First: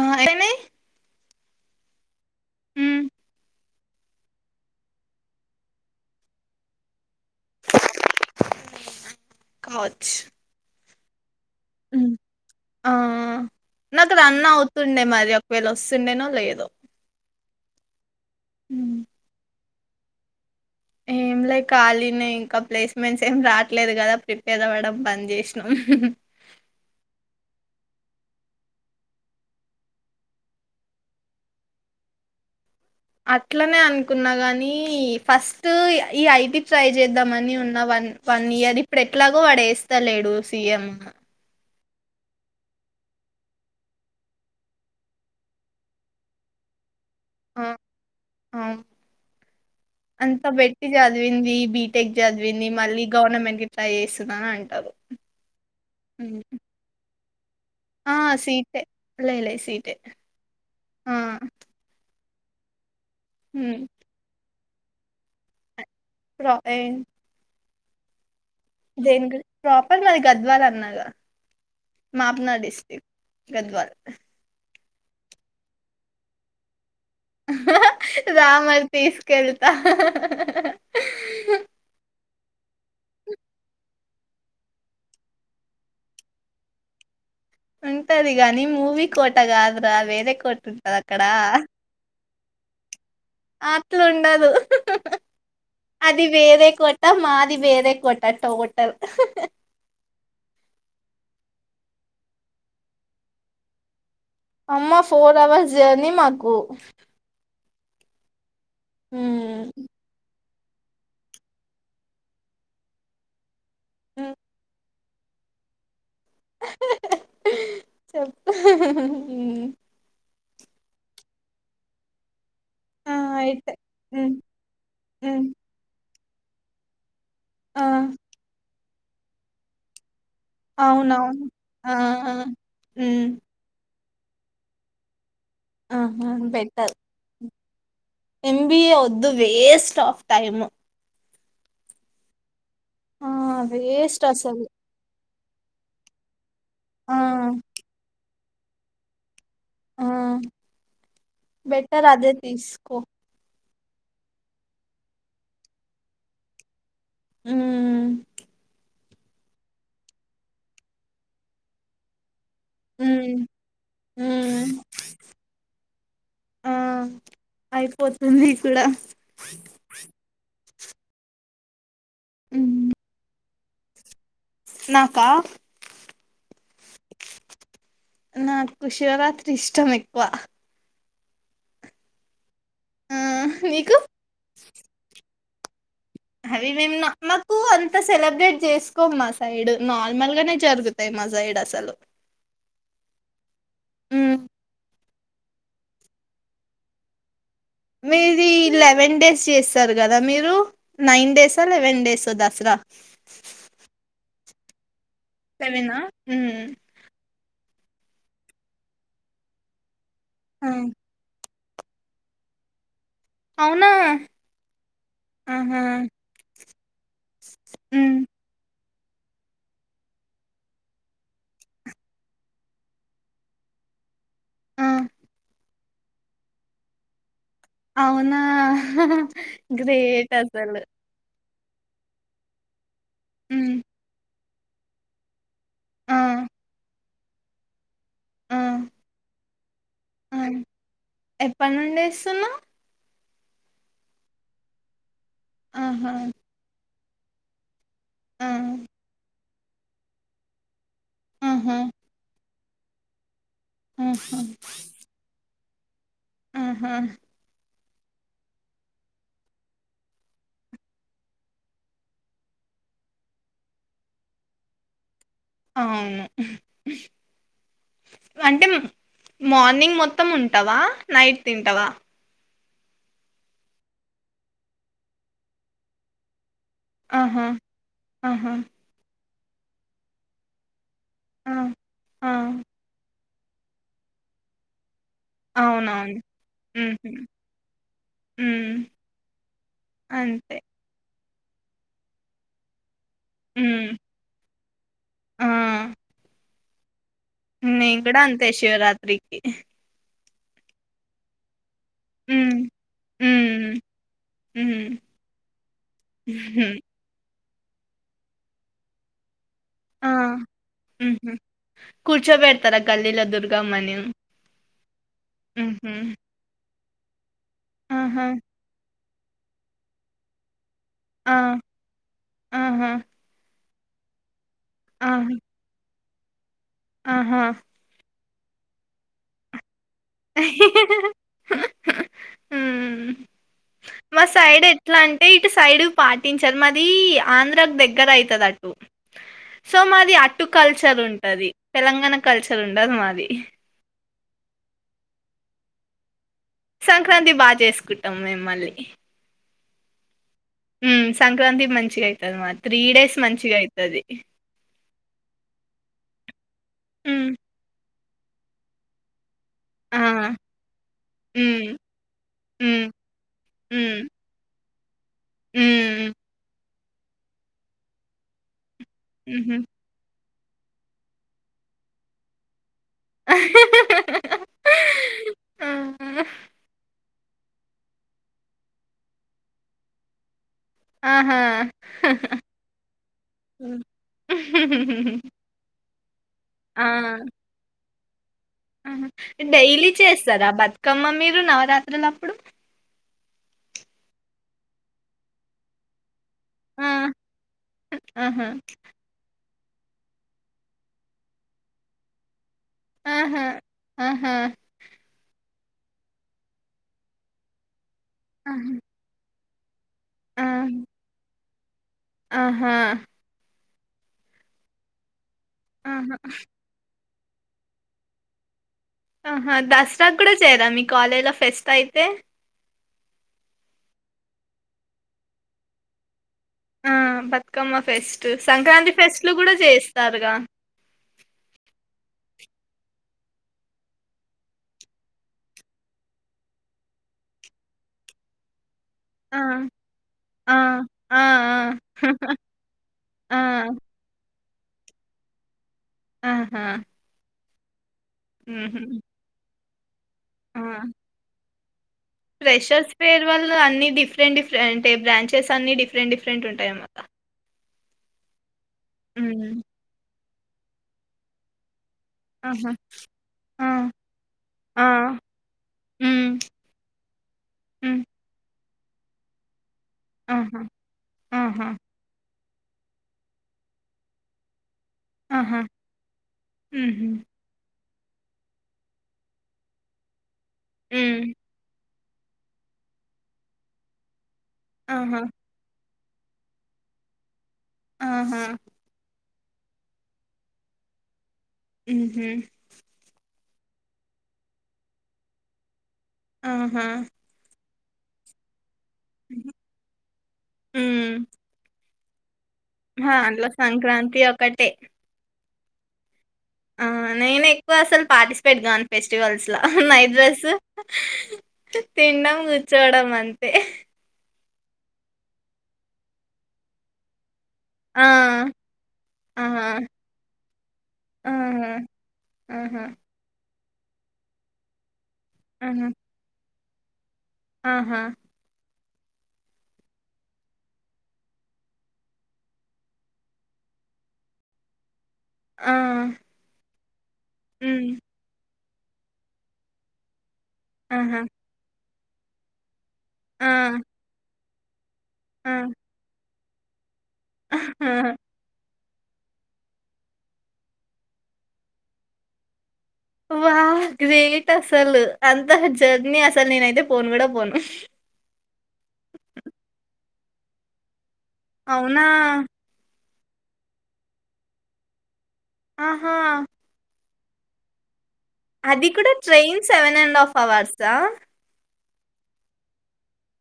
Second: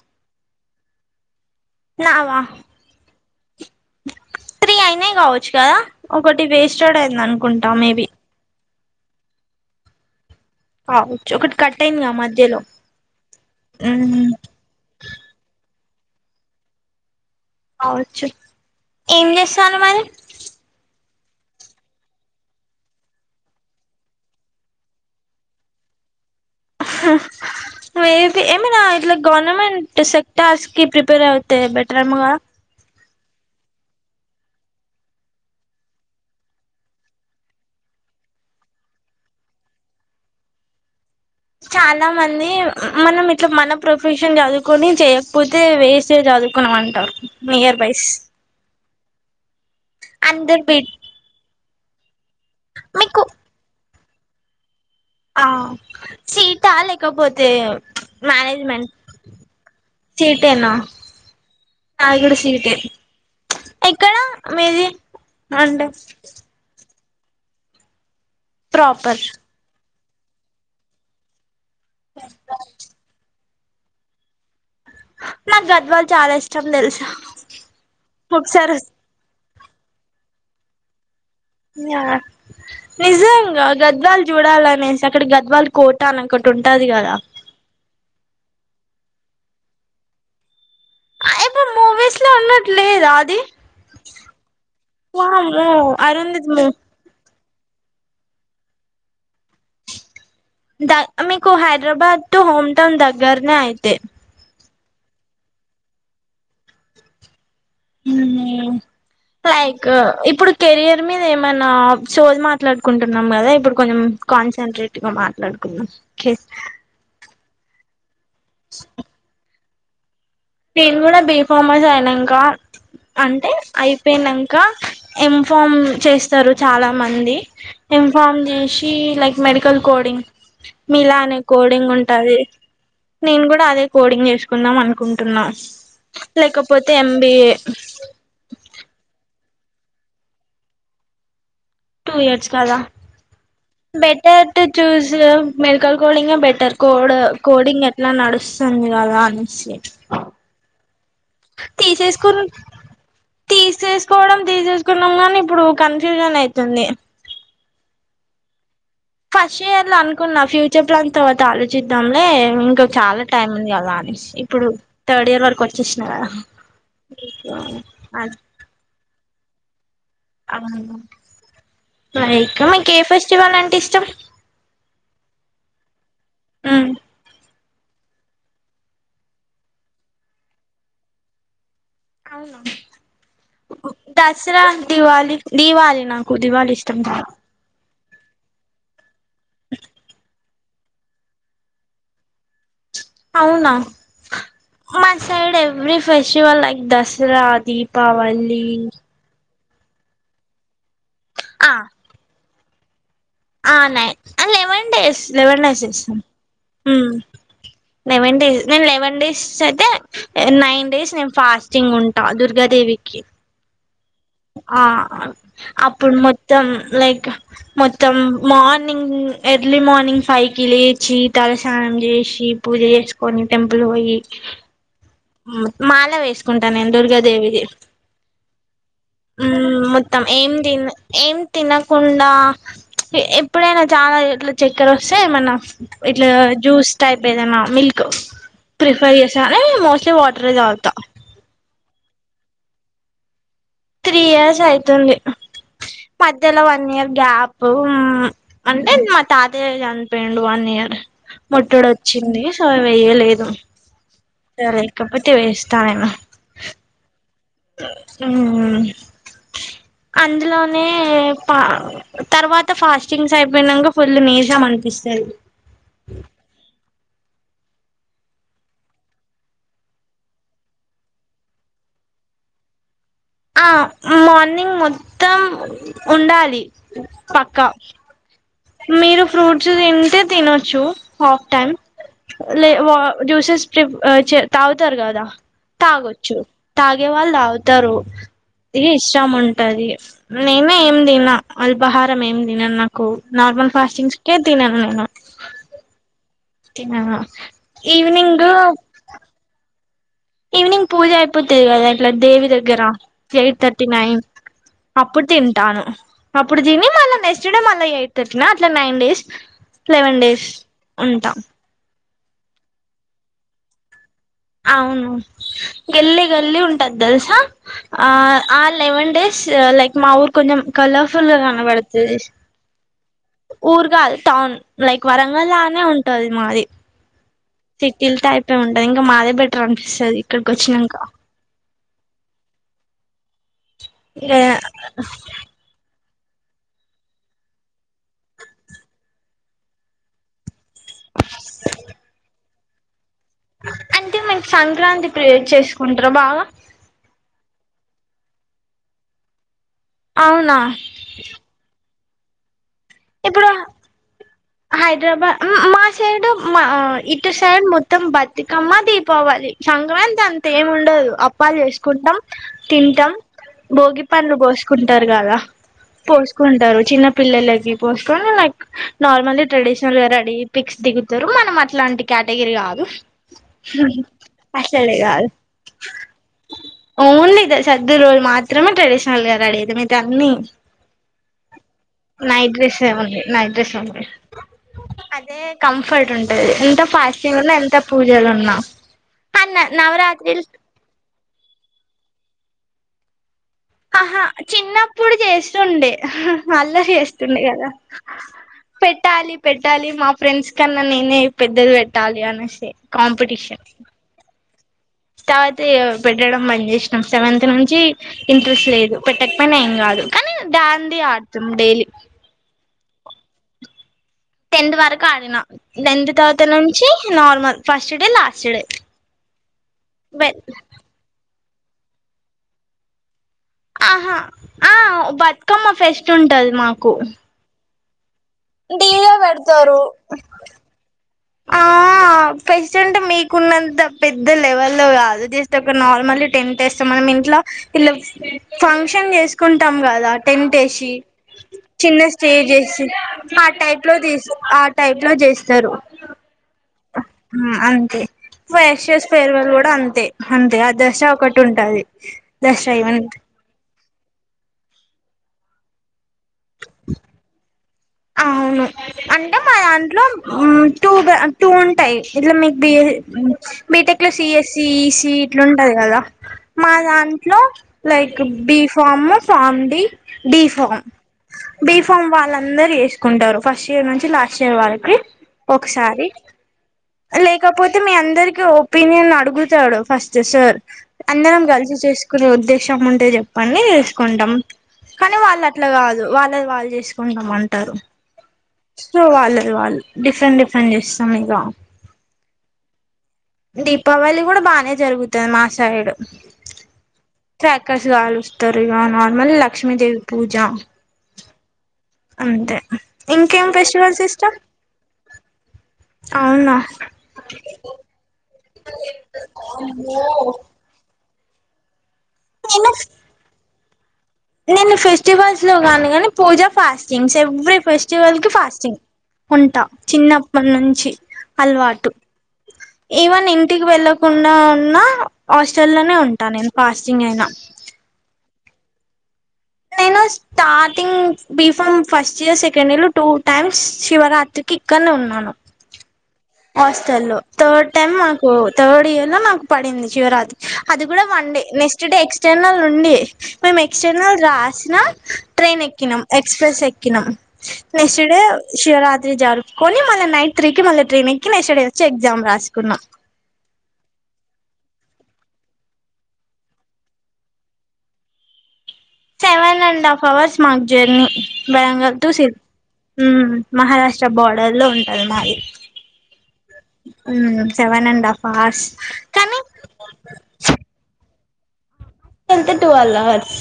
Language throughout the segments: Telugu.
ఆ ఏమి తిన్నావా త్రీ అయినాయి కావచ్చు కదా ఒకటి వేస్టెడ్ అయింది అనుకుంటా మేబి కావచ్చు ఆ ఉమ్ ఆ నాకు రన్ అవుతుందేమో అది ఒకవేళ సున్నెనో లేదో కావచ్చు ఉమ్ కనుమర లైక్ ఖాలీనే ఇంకా ప్లేస్మెంట్స్ ఏం రావట్లేదు కదా ప్రిపేర్ అవ్వడం బంద్ చేసినాం హహ్ ఏ ఏమైనా ఇట్లా గవర్నమెంట్ సెక్టర్స్ కి ప్రిపేర్ అవుతా బెటర్ ఏమో కదా అట్లనే అనుకున్నా గాని ఫస్ట్ ఈ ఐటి ట్రై చేద్దాంమని ఉన్న వా న్ వన్ ఇయర్ ఇప్పుడు ఎట్లాగో వాడు వేస్త లేడు సీఎం చాలా మంది మనం ఇట్లా మన ప్రొఫెషన్ చదువుకొని చేయకపోతే వేస్ట్ ఏ చదువు కుణమంటారు ఆ, నియర్ బైస్ ఆ, అంత అందరు బెట్టి బిట్కు చదివింది బీటెక్ చదివింది మళ్ళీ గవర్నమెంట్ కి ట్రై చేసి స్తున్న అంటారు ఆ ఉమ్. సీటా లేకపోతే ఆ సీటే మేనేజ్మెంట్ లే లే సీటే సీట్ ఏ నా ఆ నాది కూడా సీట్ ఏ హ్మ్ ఎక్కడ మీది అంటే ప్ర ఎన్ ప్రాపర్ దేనికి గురి ప్రాపర్ మరి గద్వాల అన్నాగా మాపున డిస్టిక్ట్ గద్వాల్ నాకు గద్వాలు చాలా ఇష్టం తెలుసా రా ఒకసారి మరి తీసుకెళ్తా [unintelligible] నిజంగా గద్వాల్ చూడాలనేసి అక్కడ గద్వాల్ కోట అని ఒకటి ఉంటది కదా ఉంటది గానీ మూవీ కోట కాదు రా వేరే కోట్ ఉంటది అక్కడ ఇప్పుడు మూవీస్ లో ఉన్నట్లేదా అది అట్లుండదు వామ్మో అది అరుంధతి మూ వేరే కోట మాది వేరే కోట టోటల్ ద మీకు హైదరాబాద్ టు హోమ్ టౌన్ దగ్గరనే అయితే అమ్మ ఫోర్ అవర్స్ జర్నీ మాకు ఉమ్ లైక్ హ్మ్ ఇప్పుడు కెరియర్ మీద ఏమన్నా సోది మాట్లాడుకుంటున్నాం కదా ఇప్పుడు కొంచెం కాన్సన్ట్రేట్ గా మాట్లాడుకుందాం ఓకే చెప్పు ఉమ్ నేను కూడా కూడా బీ ఫార్మస్ అయినాంకా ఆ అంటే అయితే హ్మ్ అయిపోయినాక హ్మ్ ఇన్ఫార్మ్ చేస్తారు. చాలా మంది ఆ ఇన్ఫార్మ్ చేసి లైక్ మెడికల్ కోడింగ్. మీలా నే అవునవును. కోడింగ్ ఆ! ఆ! ఉంటాది. హ్మ్. నేను కూడా అదే కోడింగ్ చేసుకుందాం అనుకుంటున్నా లేకపోతే ఎం. బి. ఏ. ఎంబిఏ వద్దు waste of time. Two years కదా ఆ! వేస్ట్ బెటర్ టు అసలు. చూస్ మెడికల్ కోడింగే బెటర్. కోడ్ ఆ! కోడింగ్ ఎట్లా నడుస్తుంది కదా అని సేఫ్. ఆ! అహ్ బెటర్ అదే తీసుకో తీసేసుకోవడం తీసేసుకున్నాం గాని ఇప్పుడు కన్ఫ్యూజన్ అవుతుంది. మ్! ఫస్ట్ ఇయర్ లో అనుకున్నా ఫ్యూచర్ ప్లాన్ తర్వాత ఆలోచిద్దాంలే. ఇంక చాలా హ్మ్. టైమ్ ఉంది కదా అనేసి ఇప్పుడు హ్మ్. థర్డ్ ఇయర్ వరకు వచ్చేసిన కదా ఆ అయిపోతుంది కూడా. అవును, ఇంకా హ్మ్. మీకు ఏ ఫెస్టివల్ అంటే ఇష్టం? నాకా? మ్! నాకు శివరాత్రి ఇష్టం ఎక్కువ. అవును ఆ! నీకు? దసరా, దివాళి దీవాలి. అవి మేము మాకు అంత సెలబ్రేట్ చేసుకోం మా సైడ్ నార్మల్ గానే. జరుగుతాయి మా సైడ్ అసలు అవునా, హ్మ్. మా side every festival like Dasara మీది దీపావళి లెవెన్ డేస్ చేస్ స్తారు కదా, మీరు నైన్ డేస్ ఆ లెవెన్ డేసో దసరా ఆ లెవెన్ డేస్ లెవెన్ డేస్ లెవెనా చేస్తాం. మ్మ్ లెవెన్ డేస్. నేను లెవెన్ డేస్ అయితే నైన్ డేస్ నేను ఫాస్ట్ టింగ్ ఉంటా దుర్గాదేవికి. అవునా? ఆ ఆహా అప్పుడు మొత్తం లైక్ మొత్తం మ్మ్ మార్ మార్నింగ్ ఎర్లీ మార్నింగ్ ఫైవ్ కి లేచి తలస్నానం చేసి పూజ చేసుకొని టెంపుల్. పోయి ఆ మాల వేసుకుంటా నేను దుర్గాదేవి. అవునా హ్మ్, మొత్తం గ్రేట్ అసలు ఎంతిన్న్ ఏం తినకుండా మ్మ్ ఎప్పుడైనా చాలా ఇట్ల చక్కెర వస్తే మన ఆ ఇట్లా జ్యూస్ టైప్ ఏదైనా మిల్క్ ఆ ప్రిఫర్ చేస్తా హుమ్ మోస్ట్ ఒట్టి వాటర్ తాగుతా. చేస్తున్నావ్ త్రీ ఇయర్స్ అయితుంది. ఆహా మధ్యలో వన్ ఇయర్ గ్యాప్ ఆ అంటే మా తాతయ్య చనిపోయిడు వన్ ఇయర్ ఆహా ముట్టడు వచ్చింది. అవ్ వేయలేదు ఆహా లేకపోతే వేస్తానేను. హ్మ్ మ్ హు అందులోనే పా తర్వాత ఫాస్టింగ్స్ అయిపోయినాక ఫుల్ నీరసం అనిపిస్తాది. అవును అంటే మార్నింగ్ మొత్తం ఉంటావా? నైట్ తింటావా? ఆ మార్నింగ్ మొత్తం ఉండాలి. ఆహా పక్కా ఆహా మీరు ఫ్రూట్స్ తింటే తినొచ్చు హాఫ్ ఆ టైమ్ ఆ లే వా జ్యూసెస్ స్ట్రిప్ చే తాగుతారు కదా? అవునవును తాగొచ్చు. మ్మ్ తాగే హ్మ్ వాళ్ళు తాగుతారు. మ్మ్ ఇ ఇష్టం ఉంటది అంతే నేనే ఏం తిన్న అల్పాహారం ఏం తినను నాకు నార్మల్ హ్మ్ ఫాస్టింగ్స్కే తినను నేను తినను ఉమ్ నేను కూడా ఈవినింగ్ అంతే శివరాత్రికి ఈవినింగ్ పూజ అయిపోతుంది కదా ఇట్లా దేవి హ్మ్ దగ్గర ఎయిట్ హ్మ్ థర్టీ నైన్ హ్మ్ అప్పుడు తింటాను అప్పుడు హుహు తిని మళ్ళ నె క్స్ట్ డే మళ్ళీ ఎయిట్ థర్టీనా అట్లా నైన్ డేస్ ఆ! లెవెన్ డేస్ ఉంటా హుహు. కూర్చోబెడతారా గల్లీలో దుర్గమ్మని అవును హుహు. గల్లి గల్లి ఉంటది తెల్సా ఆ ఆహా! ఆ లెవన్ డేస్ లైక్ మా ఊర్ కొంచెం కలర్ఫుల్ ఆ! కనపడుతది ఆహా! ఊరు కాదు టౌన్ లైక్ ఆహా! వరంగల్లానే ఉంటది మాది ఆహా! సిటిల్ టైప్ ఏ ఉంటది ఇంకా మాదే బెటర్ అనిపిస్తుంది ఇక్కడికి వచ్చినంక ఉమ్ మా సైడ్ ఎట్లా అంటే ఇటు సైడ్ పాటించరు మాది ఆంధ్రాకు దగ్గర అయితది అటు సో మాది అటు కల్చర్ ఉంటది తెలంగాణ కల్చర్ ఉండదు మాది అంటే మనకి సంక్రాంతి క్రియేట్ చేసుకుంటారా బాగా సంక్రాంతి బాగా చేసుకుంటాం మేము మళ్ళీ అవునా ఉమ్ సంక్రాంతి మంచిగా అయితది మాది త్రీ డేస్ ఇప్పుడు మంచిగా అయితది హైదరాబాద్ మా సైడ్ మా హ్మ్. ఇటు సైడ్ మొ త్తం బతుకమ్మ దీపావళి సంక్రాంతి ఆ! అంత ఏం ఉండదు అప్పాలు హ్మ్. చేసుకుంటాం హ్మ్. తింటాం బోగి హ్మ్. పండ్లు పోసు కుంటారు కదా హ్మ్. పోసుకుంటారు చిన్న పిల్లలకి పోసుకని లైక్ నార్మల్ హుహు. ట్రెడిషనల్ రెడీ అయ్యి పిక్స్ దిగుతారు మనం అట్లాంటి కేటగిరీ గాదు ఉహూ అస్సలే కాదు ఆ! ఓన్లీ సర్దు రోల్ మాత్రమే ట్రెడిషనల్ గా రెడీ అయితాం ఇక అన్ని ఆహా! నైట్ డ్రెస్ అవం నైట్ డ్రెస్ అ హుహుహు కంఫర్ట్ ఉంటది ఎంత ఫాస్టింగ్ ఉన్నా ఎంత పూజలు ఉన్నా ఉహూ అన్న డైలీ నవరాత్రిలు చేస్తారా బతుకమ్మ మీరు నవరాత్రులప్పుడు ఆహా చిన్నప్పుడు చేస్తుండే అల్లా ఆ! చేస్తుండే కదా ఆహా! పెట్టాలి పెట్టాలి మా ఫ్రెండ్స్ కన్నా నేనే పెద్దది పెట్టాలి అనేసి ఉహూ కాంపిటీషన్ ఉహూ తర్వాత పెట్టడం బంద్ చేసినాం సెవెంత్ నుంచి ఇంట్రెస్ట్ ఆహా! లేదు పెట్టక పయిన ఏం కాదు కానీ ఆ! దాండియా ఆడుతం డైలీ ఆహా టెన్త్ వరకు ఆడిన టెన్త్ ఆహా! తర్వాత నుంచి normal first day last day ఆహా దసరా కూడా వెల్ చేయరా మీ కాలేజ్ లో ఫెస్ట్ అయితే ఆహా ఆ బతుకమ్మ ఫెస్ట్ ఉంటది మాకు ఆ Bathukamma fest Sankranti DJ fest లు కూడా పెడతారు చేస్తారుగా ఆ ఫస్ట్ అంటే మీకున్నంత పెద్ద లెవెల్లో కాదు జస్ట్ ఒక నార్మల్ టెంట్ ఇస్తామని ఇంట్లో ఇలా ఫంక్షన్ ఆ చేసుకుంటాం కదా ఆ టెంట్ వేసి ఆ చిన్న స్టేజ్ వేసి ఆ టైప్ లో తీ ఆ టైప్ లో చేస్తారు ఆహా ఊ అంతే ఉహు ఫ్రెషర్స్ ఫేర్వెల్ కూడా అంతే అంతే ఆ దశ ఒకటి ఉంటాది ఫ్రెషర్స్ ఫేర్వెల్ అన్ని డిఫరెంట్ డిఫరెంట్ ఏ బ్రాంచెస్ అన్ని డిఫె రెంట్ డిఫరెంట్ ఉంటాయి అనమాట అవును అంటే మా దాంట్లో ఊ టూ టూ ఉం టాయి ఇట్లా మీకు బి ఆహా ఆ బీటెక్ లో సిఎస్సి ఆ ఈసి ఇట్లుంటది కదా ఉమ్ మా దాంట్లో ఉమ్ like B pharm pharm D, D ఆహా ఫామ్ ఆహా బి ఫామ్ వాళ్ళందరు ఎ కుంటారు ఫస్ట్ ఇయర్ నుంచి లాస్ట్ ఇయర్ వరకి ఆహా ఒకసారి ఉహు లేకపో తే మీ అందరికి ఒపీనియన్ అడుగుతాడు ఫస్ట్ సార్ ఉమ్ అందరం కలిసి చేసు కునే ఉద్దేశం ఉంటే చెప్పండి జేసుకుంటాం కానీ ఆహా వాళ్ళట్ల కా దు వాళ్ళది వాళ్ళు జేసుకుంటాం అంటారు ఆహా సో వాళ్ళది వాళ్ళు డిఫరెంట్ డిఫరెంట్ జేస్తాం ఇగ హూమ్మ్ దీపావళి కూడా బానే జరుగుతాది మాసైడ్ ఆహా క్రాకర్స్ కాలుస్తరు ఇగ నార్మల్ లక్ష్మీదేవి పూజ ఉమ్ అంతే మా ఇంకేం దాంట్లో ఫెస్టివల్స్ సంక్రాంతి ఇష్టం ఒకటే అవునా ఆ నేను ఎక్కువ అసలు పాటిస్ పేట్ గాను ఫెస్టివల్స్‌ల నైట్డ్రసు తిన్డం నేను కూర్చోడం అం తే నేను ఫెస్టివల్స్లో గాను కాని పూజ ఫాస్టింగ్స్ ఎవ్రీ ఆ ఫెస్టివల్‌కి ఫాస్టింగ్ ఉంటా ఆహా చిన్నప్పటి నుంచి ఆహా అల్వాటు ఆహా ఈవెన్ ఇంటికి వెళ్ళకుండా ఉన్నా హాస్టల్ ఆహా లోనే ఉంటా నేను ఫాస్టింగ్ అయినా ఆహా నేను first starting B pharm first year second ఇయర్లో టూ టైమ్స్ శివరాత్రికి ఇక్కడ్నే ఉన్నాను ఆ హాస్టల్లో థర్డ్ హ్మ్ టైమ్ మాకు థర్డ్ ఇయర్లో నాకు పడింది శివరాత్రి అది కూడా ఆహా one day next day external నుండి ఆ మేము ఎక్స్టెర్నల్ రాసిన ఆ ట్రెయిన్ ఎక్కినాం ఎక్స్ప్రెస్ ఎక్కినాం నెక్స్ట్‌ డే శివరా త్రీ జరుపుకుని మళ్ళ నైట్ త్రీకి మళ్ళ ట్రైనెక్కి నెక్ట్స్ డే వచ్చి ఎగ్జామ్ రాసుకున్నాం వా గ్రేట్ అసలు అంత జర్నీ అసలు నేనయితే పోన్ కూడా పోన్ సెవెన్ అండ్ హాఫ్ అవర్స్ మాక్ జర్నీ బ్యాంగర్ అవునా? టూ సి హ్మ్ మహారాష్ట్ర బార్డర్లో ఉంటాది మాది ఆహా ఊమ్ సెవెన్ అండ్ హాఫ్ అవర్స్ అది కూడా కానీ ట్రైన్ సెవెన్ అండ్ హాఫ్ అవర్సా కెళ్తే టువల్ అవర్స్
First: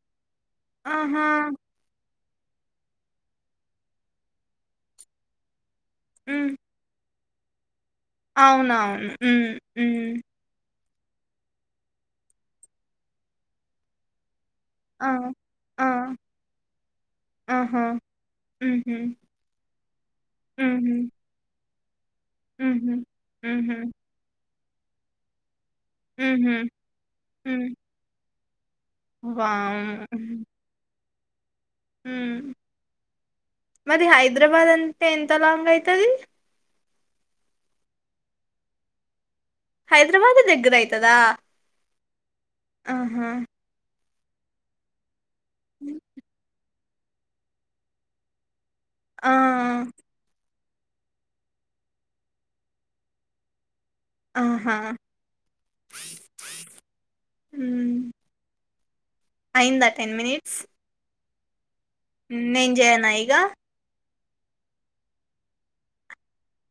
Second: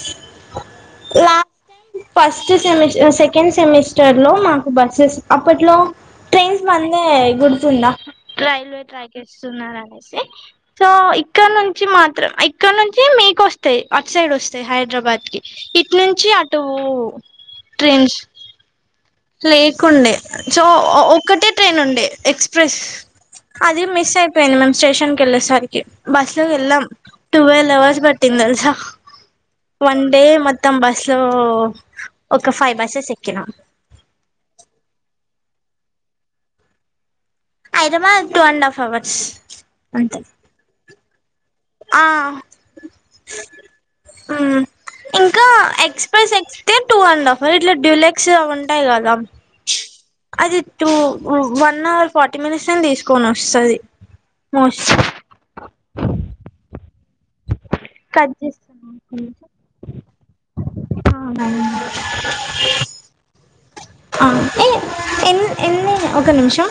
ఆహా లాస్ట్ ఫస్ట్ సెమిస్ ఉ సెకండ్ సెమిస్టర్లో మాకు బస్సెస్ అప్పట్లో హ్మ్. ట్రైన్స్ బంద్అయయ్ గుర్తుందా రైల్వే అవునవును. ట్రాక్ హ్మ్. హ్మ్. ఏస్తున్నారనేసి సో ఇక్కడ నుంచి మాత్రం ఇక్కడ నుంచి మీకొస్తాయ్ అట్ సైడ్ వ తాయ్ ఆ! హైడ్రాబాద్కి ఆ! ఇట్ నుంచి అటూ ఆహా! ట్రెయిన్స్ హుహు. లేకుండె సో హుహు. ఒక్కటే ట్రైనుండె ఎక్స్ప్రెస్ హుహు. హుహు. అది మిస్ అయిపోయింది మేమ్ స్టేషన్ కెళ్ళేసరి కి బస్లో హుహు. ఎళ్ళామ్ హ్మ్. టువల్ అవర్స్ పట్టింది తెల్సా వన్ వామ్మో! డే మొత్తం బస్‌లో హ్మ్. ఒక ఫైవ్ బసెస్ ఎక్కినా మరి హైదరాబాద్ అంటే ఎంత లాంగ్ అయితది Hyderabad two and half hours హైదరాబాదే దగ్గర అయితదా ఆ ఆహా ఇంకా ఎక్స్ప్రెస్ ఎక్కితే టూ అండ్ హాఫ్ ఇట్లా డ్యూలెక్స్ అ టాయి కదా ఆ! అది two one hour forty minutes లనే తీసుకొని వస్తది ఆహా! మోస్ట్లీ హ్మ్. కట్ చేయ్ అయిందా నేం చేయనా ఇగ. ఏ ఎన్ ఎన్ని ఒక నిమిషం.